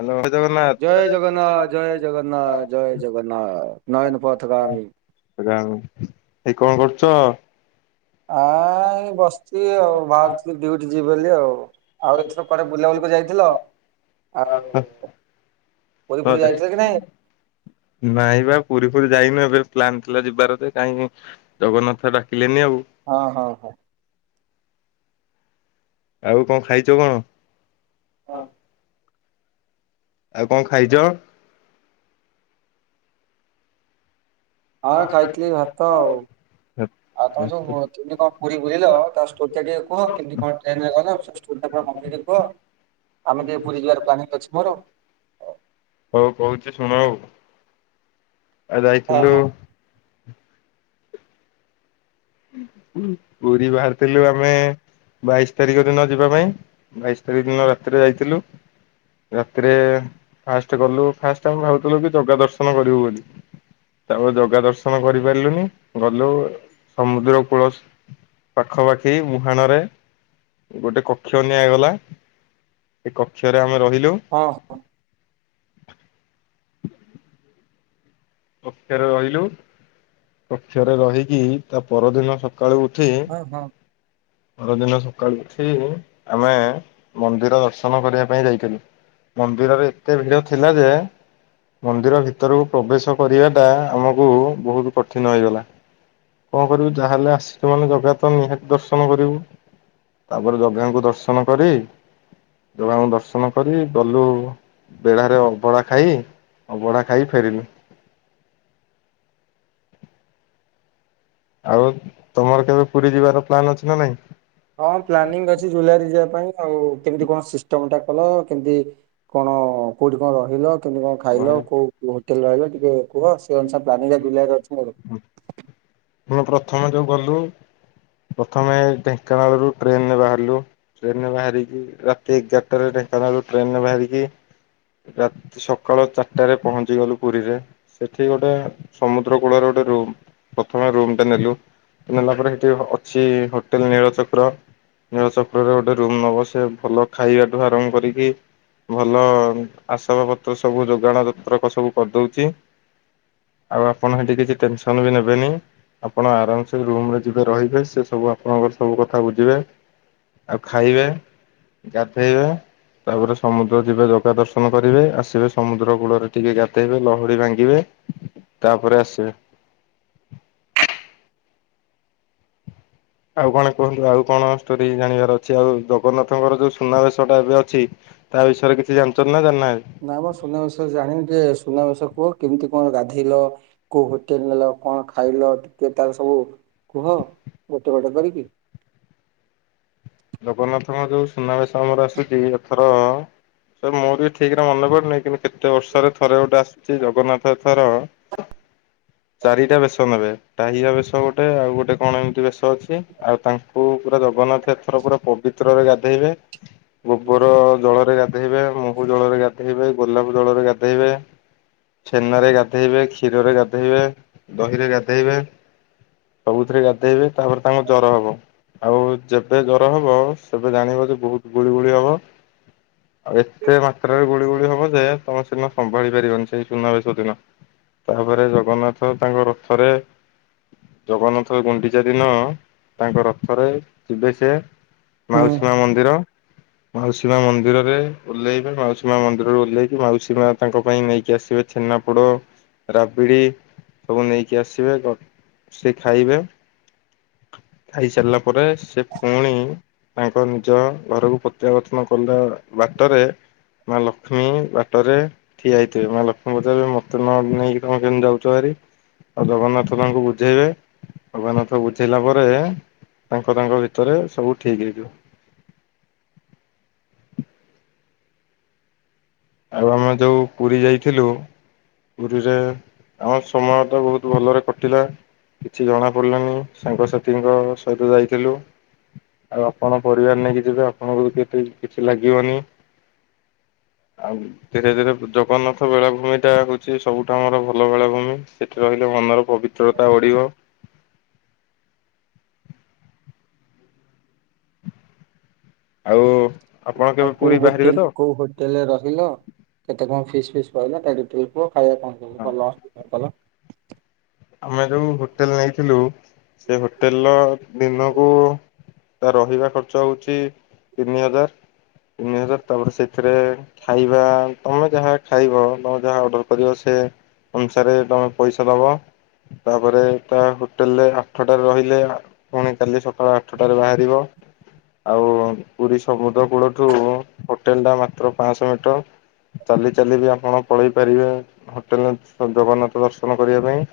Hello ଜୟ ଜଗନ୍ନାଥ ଜୟ ଜଗନ୍ନାଥ ଜୟ ଜଗନ୍ନାଥ ଜୟ ଜଗନ୍ନାଥ ନୟନ ପଥଗାମୀ। ରାମ ଏଇ କଣ କରୁଛ? ଆ ଏ ବସିଛି ଆଉ ବାହାରୁଛି ଡୁଟି ଯିବି ବୋଲି ଆଉ। ଆଉ ଏଥିର କୁଆଡ଼େ ବୁଲାବୁଲି କରି ଯାଇଥିଲ ଆଉ ପୁରୀ ଫୁଡ଼ି ଯାଇଥିଲେ କି ନାାଇଁ? ନାଇଁ ବା ପୁରୀ ଫୁରୀ ଯାଇନୁ ଏବେ ପ୍ଲାନ୍ ଥିଲା ଯିବାର ଯେ କାହିଁକି ଜଗନ୍ନାଥ ଡକିଲେନି ଆଉ। ହଁ ହଉ ହଉ। ଆଉ କଣ ଖାଇଛ କଣ? ହଁ। ଆଉ କଣ ଖାଇଛ? ହଁ ଖାଇଥିଲି ଭାତ ଆଉ। ଆଉ ତମେ ସବୁ କିମିତି କଣ ପୁରୀ ବୁଲିଲ ତା ଷ୍ଟୋରୀ ଟା ଟିକେ କୁହ କେମତି କଣ ଟ୍ରେନରେ ଗଲ? ସ୍କୁଲ୍ ଟା କଣ କଂପ୍ଲିଟ୍ ହେବ ଆମେ ଟିକେ ପୁରୀ ଯିବାର ପ୍ଲାନିଂ ଅଛି ମୋର। ହଉ କହୁଛି ଶୁଣ ଆଉ। ଆ ହଁ ଯାଇଥିଲୁ। ହଁ ଉଁ ପୁରୀ ବାହାରିଥିଲୁ ଆମେ ବାଇଶ ତାରିଖ ଦିନ ଯିବା ପାଇଁ। ବାଇଶ ତାରିଖ ଦିନ ରାତିରେ ଯାଇଥିଲୁ। ରାତିରେ ଫାଷ୍ଟ ଗଲୁ ଫାଷ୍ଟ ଆମେ ଭାବୁଥିଲୁ କି ଜଗାଦର୍ଶ କରିବୁ ବୋଲି। ତାପରେ ଜଗା ଦର୍ଶନ କରିପାରିଲୁନି ଗଲୁ ସମୁଦ୍ର କୂଳ ପାଖପାଖି ମୁହାଣ ରେ ଗୋଟେ କକ୍ଷ ନିଆଗଲା ଏ କକ୍ଷରେ ଆମେ ରହିଲୁ। ହଁ ହଁ। କକ୍ଷରେ ରହିଲୁ କକ୍ଷରେ ରହିକି ତା ପରଦିନ ସ ସକାଳୁ ଉଠି ହଁ ହଁ। ପରଦିନ ସକାଳୁ ଉଠି ଆମେ ମନ୍ଦିର ଦର୍ଶନ କରିବା ପାଇଁ ଯାଇଥିଲୁ। ମନ୍ଦିରରେ ଏତେ ଭିଡ ଥିଲା ଯେ ମନ୍ଦିର ଭିତରକୁ ପ୍ରବେଶ କରିବାଟା ଆମକୁ ବହୁତ କଠିନ ହେଇଗଲା। କଣ କରିବୁ ଯାହାହେଲେ ଆସିଲୁ ମାନେ ଜଗା ତ ନିହାତି ଦର୍ଶନ କରିବୁ। ତାପରେ ଜଗାଙ୍କୁ ଦର୍ଶନ କରି ଜଗାଙ୍କୁ ଦର୍ଶନ କରି ଗଲୁ। ବେଢାରେ ଅବଢ଼ା ଖାଇ ଅବଢ଼ା ଖାଇ ଫେରିଲି। ଆଉ ତମର କେବେ ପୁରୀ ଯିବାର ପ୍ଲାନ୍ ଅଛି ନା ନାଇଁ? ହଁ ପ୍ଲାନିଂ ଅଛି ଜୁଲାଇରେ ଯିବା ପାଇଁ ଆଉ କେମିତି କଣ ସିଷ୍ଟମଟା କଲ କେମତି କଣ କୋଉଠି କଣ ରହିଲ? ତୁମେ କଣ ଖାଇଲ କୋଉ ହୋଟେଲ ରହିଲ ଟିକେ କୁହ ସେ ଅନୁସାରେ ପ୍ଲାନ୍ ଜୁଲାଇ ରେ ଅଛି। ଆମେ ପ୍ରଥମେ ଯୋଉ ଗଲୁ ପ୍ରଥମେ ଢେଙ୍କାନାଳରୁ ଟ୍ରେନ ରେ ବାହାରିଲୁ। ଟ୍ରେନରେ ବାହାରିକି ରାତି ଏଗାରଟାରେ ଢେଙ୍କାନାଳୁ ଟ୍ରେନରେ ବାହାରିକି ରାତି ସକାଳ ଚାରିଟାରେ ପହଞ୍ଚି ଗଲୁ ପୁରୀରେ। ସେଠି ଗୋଟେ ସମୁଦ୍ର କୂଳରେ ଗୋଟେ ରୁମ୍ ପ୍ରଥମେ ରୁମ ଟା ନେଲୁ ନେଲା ପରେ ସେଠି ଅଛି ହୋଟେଲ ନୀଳ ଚକ୍ର। ନୀଳ ଚକ୍ରରେ ଗୋଟେ ରୁମ ନବ ସେ ଭଲ ଖାଇବାଠୁ ଆରମ୍ କରିକି ଭଲ ଆସବା ପତ୍ର ସବୁ ଯୋଗାଣ ଯତ୍ରକ ସବୁ କରିଦଉଛି। ଆଉ ଆପଣ ହେଠି କିଛି ଟେନସନ୍ ବି ନେବେନି। ଆପଣ ଆରାମସେ ରୁମରେ ଯିବେ ରହିବେ ସେ ସବୁ ଆପଣଙ୍କର ସବୁ କଥା ବୁଝିବେ। ଆଉ ଖାଇବେ, ଗାଧେଇବେ। ତାପରେ ସମୁଦ୍ର ଯିବେ ଯଗା ଦର୍ଶନ କରିବେ ଆସିବେ ସମୁଦ୍ର କୂଳରେ ଟିକେ ଗାଧେଇବେ, ଲହଡ଼ି ଭାଙ୍ଗିବେ। ତାପରେ ଆସିବେ। ଆଉ କଣ କୁହନ୍ତୁ ଆଉ କଣ ଷ୍ଟୋରି ଜାଣିବାର ଅଛି? ଆଉ ଜଗନ୍ନାଥଙ୍କର ଯୋଉ ସୁନାବେଶ ଟା ଏବେ ଅଛି ତା ବିଷୟରେ କିଛି ଜାଣିଛନ୍ତି ନା ଜାଣିନାହାନ୍ତି? ନାଁ ମ ସୁନାବେଶ ଜାଣି ଟେ ସୁନାବେଶ କୁହ କେମିତି କଣ ଗାଧେଇଲ? କୋଉ ହୋଟେଲ୍ ନେଲ କଣ ଖାଇଲ ଟିକେ ତାର ସବୁ କୁହ ଗୋଟେ ଗୋଟେ କରିକି। ଜଗନ୍ନାଥଙ୍କ ଯୋଉ ସୁନାବେଶ ଆମର ଆସୁଛି ଏଥର ସାର୍ ମୋର ବି ଠିକ ରେ ମନେ ପାରୁୁନି କିନ୍ତୁ କେତେ ବର୍ଷରେ ଥରେ ଗୋଟେ ଆସୁଛି ଜଗନ୍ନାଥ ଏଥର। [inaudible] ଚାରିଟା ବେେଶ ନେବେ ଟାହିଆ ବେଶ ଗୋଟେ ଆଉ ଗୋଟେ କଣ ଏମିତି ବେଶ ଅଛି ଆଉ ତାଙ୍କୁ ପୁରା ଜଗନ୍ନାଥେ ଥର ପୁରା ପବିତ୍ରରେ ଗାଧୋଇବେ। ଗୋବର ଜଳରେ ଗାଧୋଇବେ ମୋହୁ ଜଳରେ ଗାଧେଇୋଇବେ ଗୋଲାପ ଜଳରେ ଗାଧେଇବେ। ଛେନରେ ଗାଧେଇବେ କ୍ଷୀରରେ ଗାଧୋଇବେ ଦହି ରେ ଗାଧୋଇବେ। ସବୁଥିରେ ଗାଧେଇବେ ତାପରେ ତାଙ୍କୁ ଜର ହବ ଆଉ ଯେ ବେ ଜର ହବ ସେବେ ଜାଣିବ ଯେ ବୋହୁତ୍ ଗୁଳି ଗୁଳି ହବ। ଆଉ ଏତେ ମାତ୍ରାରେ ଗୁଳି ଗୁଳି ହବ ଯେ ତମେ ସେନ ସମ୍ଭାଳି ପାରିବନି ସେଇ ସୁନାବେଶ ଦିନ। ତାପରେ ଜଗନ୍ନାଥ ତାଙ୍କ ରଥରେ ଜଗନ୍ନାଥ ଗୁଣ୍ଡିଚା ଦିନ ତାଙ୍କ ରଥରେ ଯିବେଶ ହୁଁ ମାଉସୀ ମା ମନ୍ଦିର। ମାଉସୀ ମା ମନ୍ଦିରରେ ଓହ୍ଲେଇବେ ମାଉସୀ ମା ମନ୍ଦିରରୁ ଓଲ୍ହେଇକି ମାଉସୀ ମା ତାଙ୍କ ପାଇଁ ନେଇକି ଆସିବେ। ଛେନାପୋଡ଼ ରାବିଡ଼ି ସବୁ ନେଇକି ଆସିବେ ଓ ସେ ଖାଇବେ। ଖାଇ ସାରିଲା ପରେ ସେ ଫୁଣି ତାଙ୍କ ନିଜ ଘରକୁ ପ୍ରତ୍ୟାବର୍ତ୍ତନ କଲା ବାଟରେ ମା ଲକ୍ଷ୍ମୀ ବାଟରେ ଠିଆ ହେଇଥିବେ ମା ଲକ୍ଷ୍ମୀ ପୁଚାରବେ ମତେ ନ ନେଇକି ତମେ କେମତି ଯାଉଚ ଭାରି? ଆଉ ଜଗନ୍ନାଥ ତାଙ୍କୁ ବୁଝେଇବେ ଜଗନ୍ନାଥ ବୁ ସିଲା ପରେ ତାଙ୍କ ତାଙ୍କ ଭିତରେ ସବୁ ଠିକ ହେଇଯିବ। ଆଉ ଆମେ ଯୋଉ ପୁରୀ ଯାଇଥିଲୁ ପୁରୀରେ ଆମ ସମୟ ତ ବୋହୁତ୍ ଭଲରେ କଟିଲା। କିଛି ଜଣା ପଡ଼ିଲନି ସାଙ୍ଗସାଥିଙ୍କ ସହିତ ଯାଇଥିଲୁ। ଆଉ ଆପଣ ପରିବାର ନେଇକି ଯିବେ ଆପଣଙ୍କୁ କେତେ କିଛି ଲାଗିବନି। ଆଉ ଧୀରେ ଧୀରେ ଜଗନ୍ନାଥ ବେଳାଭୂମି ଟା ହୋଉଛି ସବୁଠୁ ଆମର ଭଲ ବେଳାଭୂମି ସେଠି ରହିଲେ ମନର ପବି ଅଚଳତା ବଢ଼ିବ। ଆଉ ଆପଣ ଆଉ କେବେ କୋଉ ପୁରୀ ବାହାରିବେ ହୋଟେଲ ତ କୋଉ ହୋ ହୋଟେଲରେ ରହିଲ କେତେ କଣ ଫିସ୍ ଫିସ୍ ଫାଇଲ ତା ଡିଟେଲ୍ କୁହ ଖାଇବା କଣ ହଁ ସବୁ କଲ ଆମେ ଯୋଉ ହୋଟେଲ୍ ନେଇଥିଲୁ ସେ ହୋଟେଲ୍ ର ଦିନକୁ ତା ରହିବା ଖର୍ଚ୍ଚ ହୋଉଚି ତିନି ହଜାର୍ ତିନି ହଜାର୍ ତାପରେ ସେଥିରେ ଖାଇବା ତମେ ଯାହା ଖାଇବ ତମେ ଯାହା ଅର୍ଡର କରିବ ସେ ଅନୁସାରେ ତମେ ପଇସା ଦବ। ତାପରେ ତା ହୋଟେଲ୍ ରେ ଆଠଟାରେ ରହିଲେ ଫୁଣି କାଲି ସକାଳ ଆଠଟାରେ ବାହାରିବ। ଆଉ ପୁରୀ ସମୁଦ୍ର କୂଳଠୁ ହୋଟେଲ୍ ଟା ମାତ୍ର ପାଂଶ ମିଟର୍। ଚାଲି ଚାଲି ବି ଆପଣ ପଳେଇ ପାରିବେ ହୋଟେଲ୍ ନେ ଜଗନ୍ନାଥ ଦର୍ଶନ କରିବା ପାଇଁ।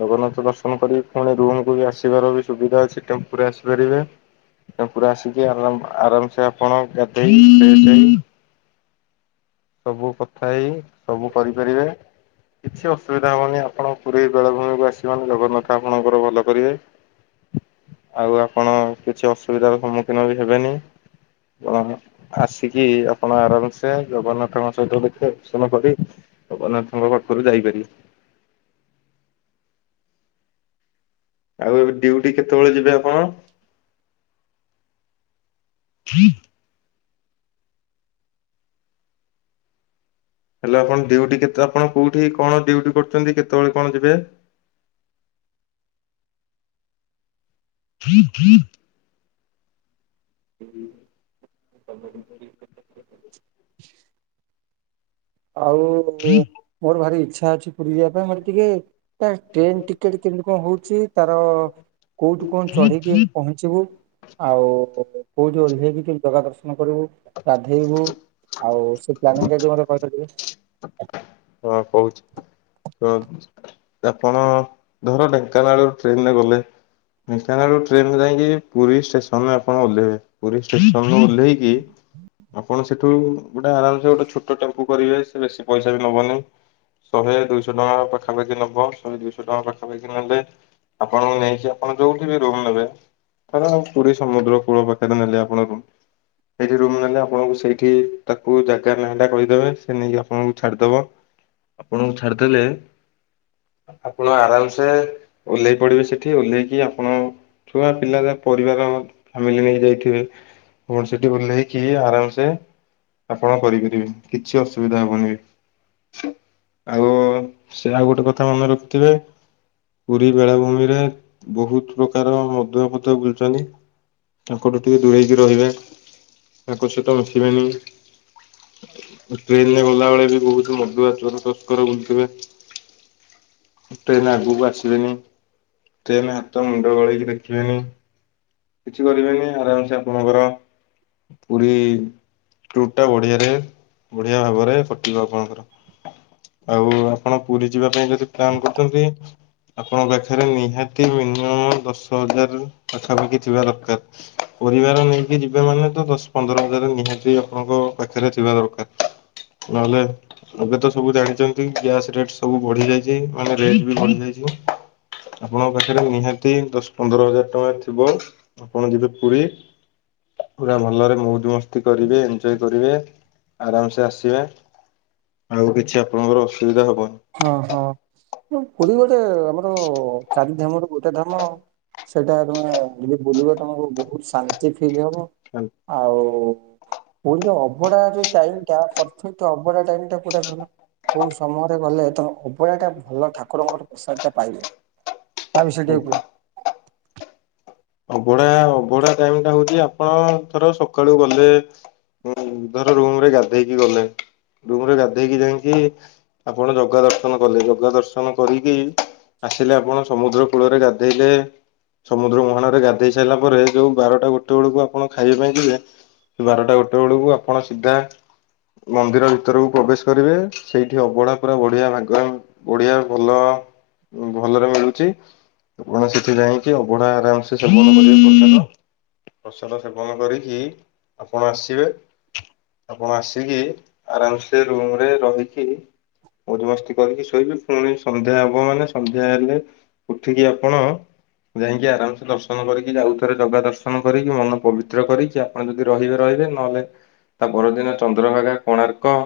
ଜଗନ୍ନାଥ ଦର୍ଶନ କରିକି ଫୁଣି ରୁମ୍ କୁୁ ବି ଆସିବାର ବି ସୁବିଧା ଅଛି ଟେମ୍ପୁ ରେ ଆସିପାରିବେ। ଟେମ୍ପୁ ରେ ଆସିକି ଆରାମ୍ ଆରାମ୍ ସେ ଆପଣ ଗାଧେଇ ସବୁ କଥା ହେଇ ସବୁ କରିପାରିବେ। କିଛି ଅସୁବିଧା ହବନି ଆପଣ ପୁରୀ ବେଳଭୂମି ଆସି ମାନେ ଜଗନ୍ନାଥ ଆପଣଙ୍କର ଭଲ କରିବେ। ଆଉ ଆପଣ କିଛି ଅସୁବିଧାର ସମ୍ମୁଖୀନ ବି ହେବେନି। ଆସିକି ଆପଣ ଆରାମ୍ ସେ ଜଗନ୍ନାଥଙ୍କ ସହିତ ଦେଖା ଦର୍ଶନ କରି ଜଗନ୍ନାଥଙ୍କ ପାଖରୁ ଯାଇପାରିବେ। ଆଉ ଏବେ ଡିଉଟି କେତେବେଳେ ଯିବେ ଆପଣ? ହେଲେ ଆପଣ ଡ୍ୟୁଟି କେତେ ଆପଣ କୋଉଠି କଣ ଡ୍ୟୁଟି କରୁଚନ୍ତି, କେତେବେଳେ କଣ ଯିବେ? [inaudible] ଆଉ ମୋର ଭାରି ଇଚ୍ଛା ଅଛି ପୁରୀ ଯିବା ପାଇଁ ମୋର୍ ଟିକେ ତା ଟ୍ରେନ୍ ଟିକେଟ୍ କେମିତି କଣ ହୋଉଚି, ତାର କୋଉଠି କଣ ଚଢିକି ପହଞ୍ଚ୍ ଚିବୁ, ଆଉ କୋଉଠି ଓହ୍ଲେଇ କି ଜଗା ଦର୍ଶନ କରିବୁ, ଗାଧେଇବୁ ଆଉ ସେ ପ୍ଲାନିଂ ଯଦି ମତେ କହିପାରିବେ? ହଁ କହୁଚି। ହଁ ଆପଣ ଧର ଢେଙ୍କାନାଳରୁ ଟ୍ରେନ୍ ରେ ଗଲେ ଢେଙ୍କାନାଳ ରୁ ଟ୍ରେନ୍ ରେ ଯାଇକି ପୁରୀ ଷ୍ଟେସନ୍ ରେ ଆପଣ ଓହ୍ଲେଇବେ। ପୁରୀ ଷ୍ଟେସନ୍ ରୁ ଓହ୍ଲେଇକି, ଆପଣ ସେଠୁ ଗୋଟେ ଆରାମ୍ ସେ ଗୋଟେ ଛୋଟ ଟେମ୍ପୁ କରିବେ, ସେ ବେଶୀ ପଇସା ବି ନବନି। ଶହେ ଦୁଇଶ ଟଙ୍କା ପାଖାପାଖି ନବ। ଶହେ ଦୁଇଶ ଟଙ୍କା ପାଖାପାଖି ନେଲେ ଆପଣଙ୍କୁ ନେଇକି, ଆପଣ ଯୋଉଠି ବି ରୁମ୍ ନେବେ ଧର ପୁରୀ ସମୁଦ୍ର କୂଳ ପାଖରେ ନେଲେ ଆପଣ ରୁମ୍ ସେଇଠି ରୁମ୍ ନେଲେ, ଆପଣଙ୍କୁ ସେଇଠି ତାକୁ ଜାଗା ନାଁଟା କହିଦେବେ, ସେ ନେଇକି ଆପଣଙ୍କୁ ଛାଡିଦବ। ଆପଣଙ୍କୁ ଛାଡିଦେଲେ ଆପଣ ଆରାମ୍ ସେ ଓହ୍ଲେଇ ପଡିବେ ସେଠି। ଓହ୍ଲେଇକି ଆପଣ ଛୁଆ ପିଲାର ପରିବାର, ଫ୍ୟାମିଲି ନେଇ ଯାଇଥିବେ ଆପଣ ସେଠି ଓହ୍ଲେଇକି ଆରାମ୍ ସେ ଆପଣ କରିପାରିବେ କିଛି ଅସୁବିଧା ହବନି। ଆଉ ସେ, ଆଉ ଗୋଟେ କଥା ମନେ ରଖିଥିବେ ପୁରୀ ବେଳାଭୂମିରେ, ବହୁତ୍ ପ୍ରକାର ମଦୁଆ ଫଦୁଆ ବୁଲୁଚନ୍ତି। ତାଙ୍କଠୁ ଟିକେ ଦୂରେଇକି ରହିବେ, ତାଙ୍କ ସହିତ ମିଶିବେନି। ଟ୍ରେନ୍ ରେ ଗଲାବେଳେ ବି ବହୁତ୍ ମଦୁଆ, ଚୋର, ତସ୍କର ବୁଲୁଥିବେ। ଟ୍ରେନ୍ ଆଗକୁ ଆସିବେନି, ଟ୍ରେନ୍ ରେ ହାତ ମୁଣ୍ଡ ଗଳେଇକି ଦେଖିବେନି କିଛି କରିବେନି, ଆରାମ୍ ସେ ଆପଣଙ୍କର ପୁରୀ ଟୁର୍ ଟା ବଢିଆରେ, ବଢିଆ ଭାବରେ କଟିବ ଆପଣଙ୍କର। ଆଉ ଆପଣ ପୁରୀ ଯିବା ପାଇଁ ଯଦି ପ୍ଲାନ୍ କରୁଚନ୍ତି ଆପଣଙ୍କ ପାଖରେ ନିହାତି ମିନିମମ୍ ଦଶ ହଜାର ରୁ ପାଖାପାଖି ଥିବା ଦରକାର୍। ପରିବାର ନେଇକି ଯିବେ ମାନେ ତ ଦଶ୍ ପନ୍ଦର ହଜାରେ ନିହାତି ଆପଣଙ୍କ ପାଖରେ ଥିବା ଦରକାରେ। ନହେଲେ ଏବେ ତ ସବୁ ଜାଣିଚନ୍ତି ଗ୍ୟାସ୍ ରେଟ୍ ସବୁ ବଢି ଯାଇଚି। ମାନେ ରେଟ୍ ବି ବଢି ଯାଇଥିବ। ଆପଣଙ୍କ ପାଖରେ ନିହାତି ଦଶ୍ ପନ୍ଦର ହଜାର୍ ଟଙ୍କା ଥିବ। ଆପଣ ଯିବେ ପୁରୀ। ପୁରା ଭଲରେ ମଉଜ୍ ମସ୍ତି କରିବେ, ଏଞ୍ଜୟ୍ କରିବେ। ଆରାମ୍ ସେ ଆସିବେ। ଆଉ କିଛି ଆପଣଙ୍କର ଅସୁବିଧା ହବନି। ହଁ ହଁ। ପୁରୀ ଗୋଟେ ଆମର ଚାରି ଧାମରୁ ଗୋଟେ ଧାମ। ସେଟା ତମେ ଯଦି ବୁଲିବ ତମକୁ ବହୁତ୍ ଶାନ୍ତି ଫିଲ୍ ହବ। ଆଉ। ଆଉ ପୁରୀ ର ଅଭଡା ଯୋଉ ଟାଇମ୍ ଟା, ପରଫେକ୍ଟ ଅଭଡା ଟାଇମ୍ ଟା କୋଉଟା କହିଲ? ଗଲେ ତମ ଅଭଡାଟା ଭଲ ଠାକୁରଙ୍କ ପ୍ରୋସାଦଟା ପାଇବ, ତା ବିଷୟ ଟିକେ କୁହ? ଅଭଢା ଅଭଢା ଟାଇମ୍ ଟା ହୋଉଛି ଆପଣ ଙ୍କର ସକାଳୁ ଗଲେ ଉଁ- ଧର ରୁମ୍ ରେ ଗାଧେଇକି ଗଲେ ରୁମ୍ ରେ ଗାଧେଇକି ଯାଇଁକି ଆପଣ ଜଗା ଦର୍ଶନ କଲେ ଜଗା ଦର୍ଶନ କରିକି ଆସିଲେ ଆପଣ ସମୁଦ୍ର କୂଳରେ ଗାଧେଇଲେ ସମୁଦ୍ର ମୁହାଣ ରେ ଗାଧ୍ ଦେଇ ସାଇଲା ପରେ ଯଉ ବାରଟା ଗୋଟେ ବେଳକୁ ଆପଣ ଖାଇବା ପାଇଁ ଯିବେ ସେ ବାରଟା ଗୋଟେ ବେଳକୁ ଆପଣ ସିଧା ମନ୍ଦିର ଭିତରକୁ ପ୍ରବେଶ୍ କରିବେ ସେଇଠି ଅବଢା ପୁରା ବଢିଆ ଭାଗ ବଢିଆ ଭଲ- ଭଲରେ ମିଳୁଚି। ଆପଣ ସେଠି ଯାଇଁକି ଅବଢା ଆରାମ୍ ସେ ସେବନ କରିବେ ପ୍ରସାଦ ସେବନ କରିକି ଆପଣ ଆସିବେ ଆପଣ ଆସିକି ଆରାମ୍ ସେ ରୁମ୍ ରେ ରହିକି ମଉଜ ମସ୍ତି କରିକି ଶୋଇବେ ପୁଣି ସନ୍ଧ୍ୟା ହବ ମାନେ ସନ୍ଧ୍ୟା ହେଲେ ଉଠିକି ଆପଣ ଯାଇଁକି ଆରାମ୍ ସେ ଦର୍ଶ ଦର୍ଶନ କରିକି ଆଉଥରେ ଜଗା ଦର୍ଶନ କରିକି ମନ ପବିତ୍ର କରିକି ଆପଣ ଯଦି ରହିବେ- ରହିବେ ନହେଲେ ତା ପରଦିନ ଚନ୍ଦ୍ରଭାଗା କୋଣାର୍କ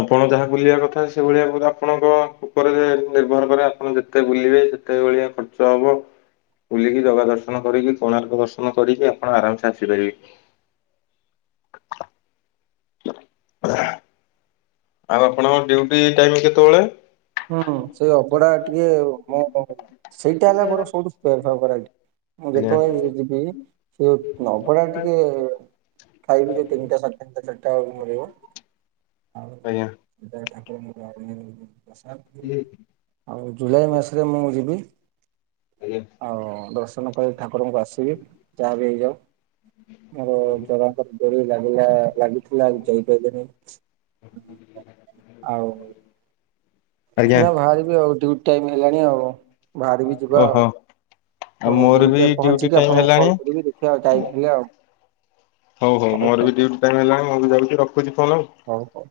ଆପଣ ଯାହା ବୁଲିବା କଥା ସେଇଭଳିଆ ଆପଣଙ୍କ ଉପରେ ନିର୍ଭର କରେ ଆପଣ ଯେତେ ବୁଲିବେ କେତେ ଭଳିଆ ଖର୍ଚ୍ଚ ହବ? ବୁଲିକି ଜଗା ଦର୍ଶନ କରିକି କୋଣାର୍କ ଦର୍ଶନ କରିକି ଆପଣ ଆରାମ୍ ସେ ଆସିପାରିବେ। ଆଉ ଆପଣଙ୍କ ଡଉଟି ଟାଇମ୍ କେତେବଳେ? ହୁଁ ସେଇ ଅବଢା ଟିକେ ମୋ ସେଇଟା ହେଲା ମୋର ସବଠୁ ଫେବରାଇଟ୍। ମୁଁ ଆଜ୍ଞା ଯେତେବେଳେ ଯିବି ସେ ଅଭଡା ଟିକେ ଖାଇକି ତିନିଟା ସାଢେ ତିନ୍ ଟା ଚାରିଟାକୁ ମିଳିବ ଆଉ ଆଜ୍ଞା [unintelligible] ଠାକୁର [unintelligible] ଆଉ ସାର୍ ଆଉ ଜୁଲାଇ ମାସରେ ମୁଁ ଯିବି। ଆଜ୍ଞା। ଆଉ ଦର୍ଶନ ପାଇ ଠାକୁରଙ୍କୁ ଆସିବି ଯାହା ବିି ହେଇଯାଉ। ମୋର ଜଗାଙ୍କର ଡୋରି ଲାଗିଲା- ଲାଗିଥିଲା ହେଲେ ଯାଇପାଇଲିନି। ଆଉ ଆଜ୍ଞା। ଏଇଖିଣା ବାହାରିବି ଆଉ ଡିଉଟି ଟାଇମ୍ ହେଲାଣି ଆଉ ବାହାରିବି ଯିବା ଓହୋ। ଆଉ। ଆଉ ପୁଣି ମୋର ବି ଡ୍ୟୁଟିରେ ଡ୍ୟୁଟି ପହଞ୍ଚିକି ଟାଇମି ଆପଣଙ୍କୁ ହେଲାଣି କଲ୍ କରିବି ଦେଖିବା ଟାଇମ ହେଲେ ଆଉ ହଉ -ହଉ ମୋର ବି ଡିଉଟି ଟାଇମ୍ ହେଲାଣି ମୁଁ ବି ଯାଉଚି ରଖୁଚି ଫୋନ ଆଉ। ହଉ -ହଉ।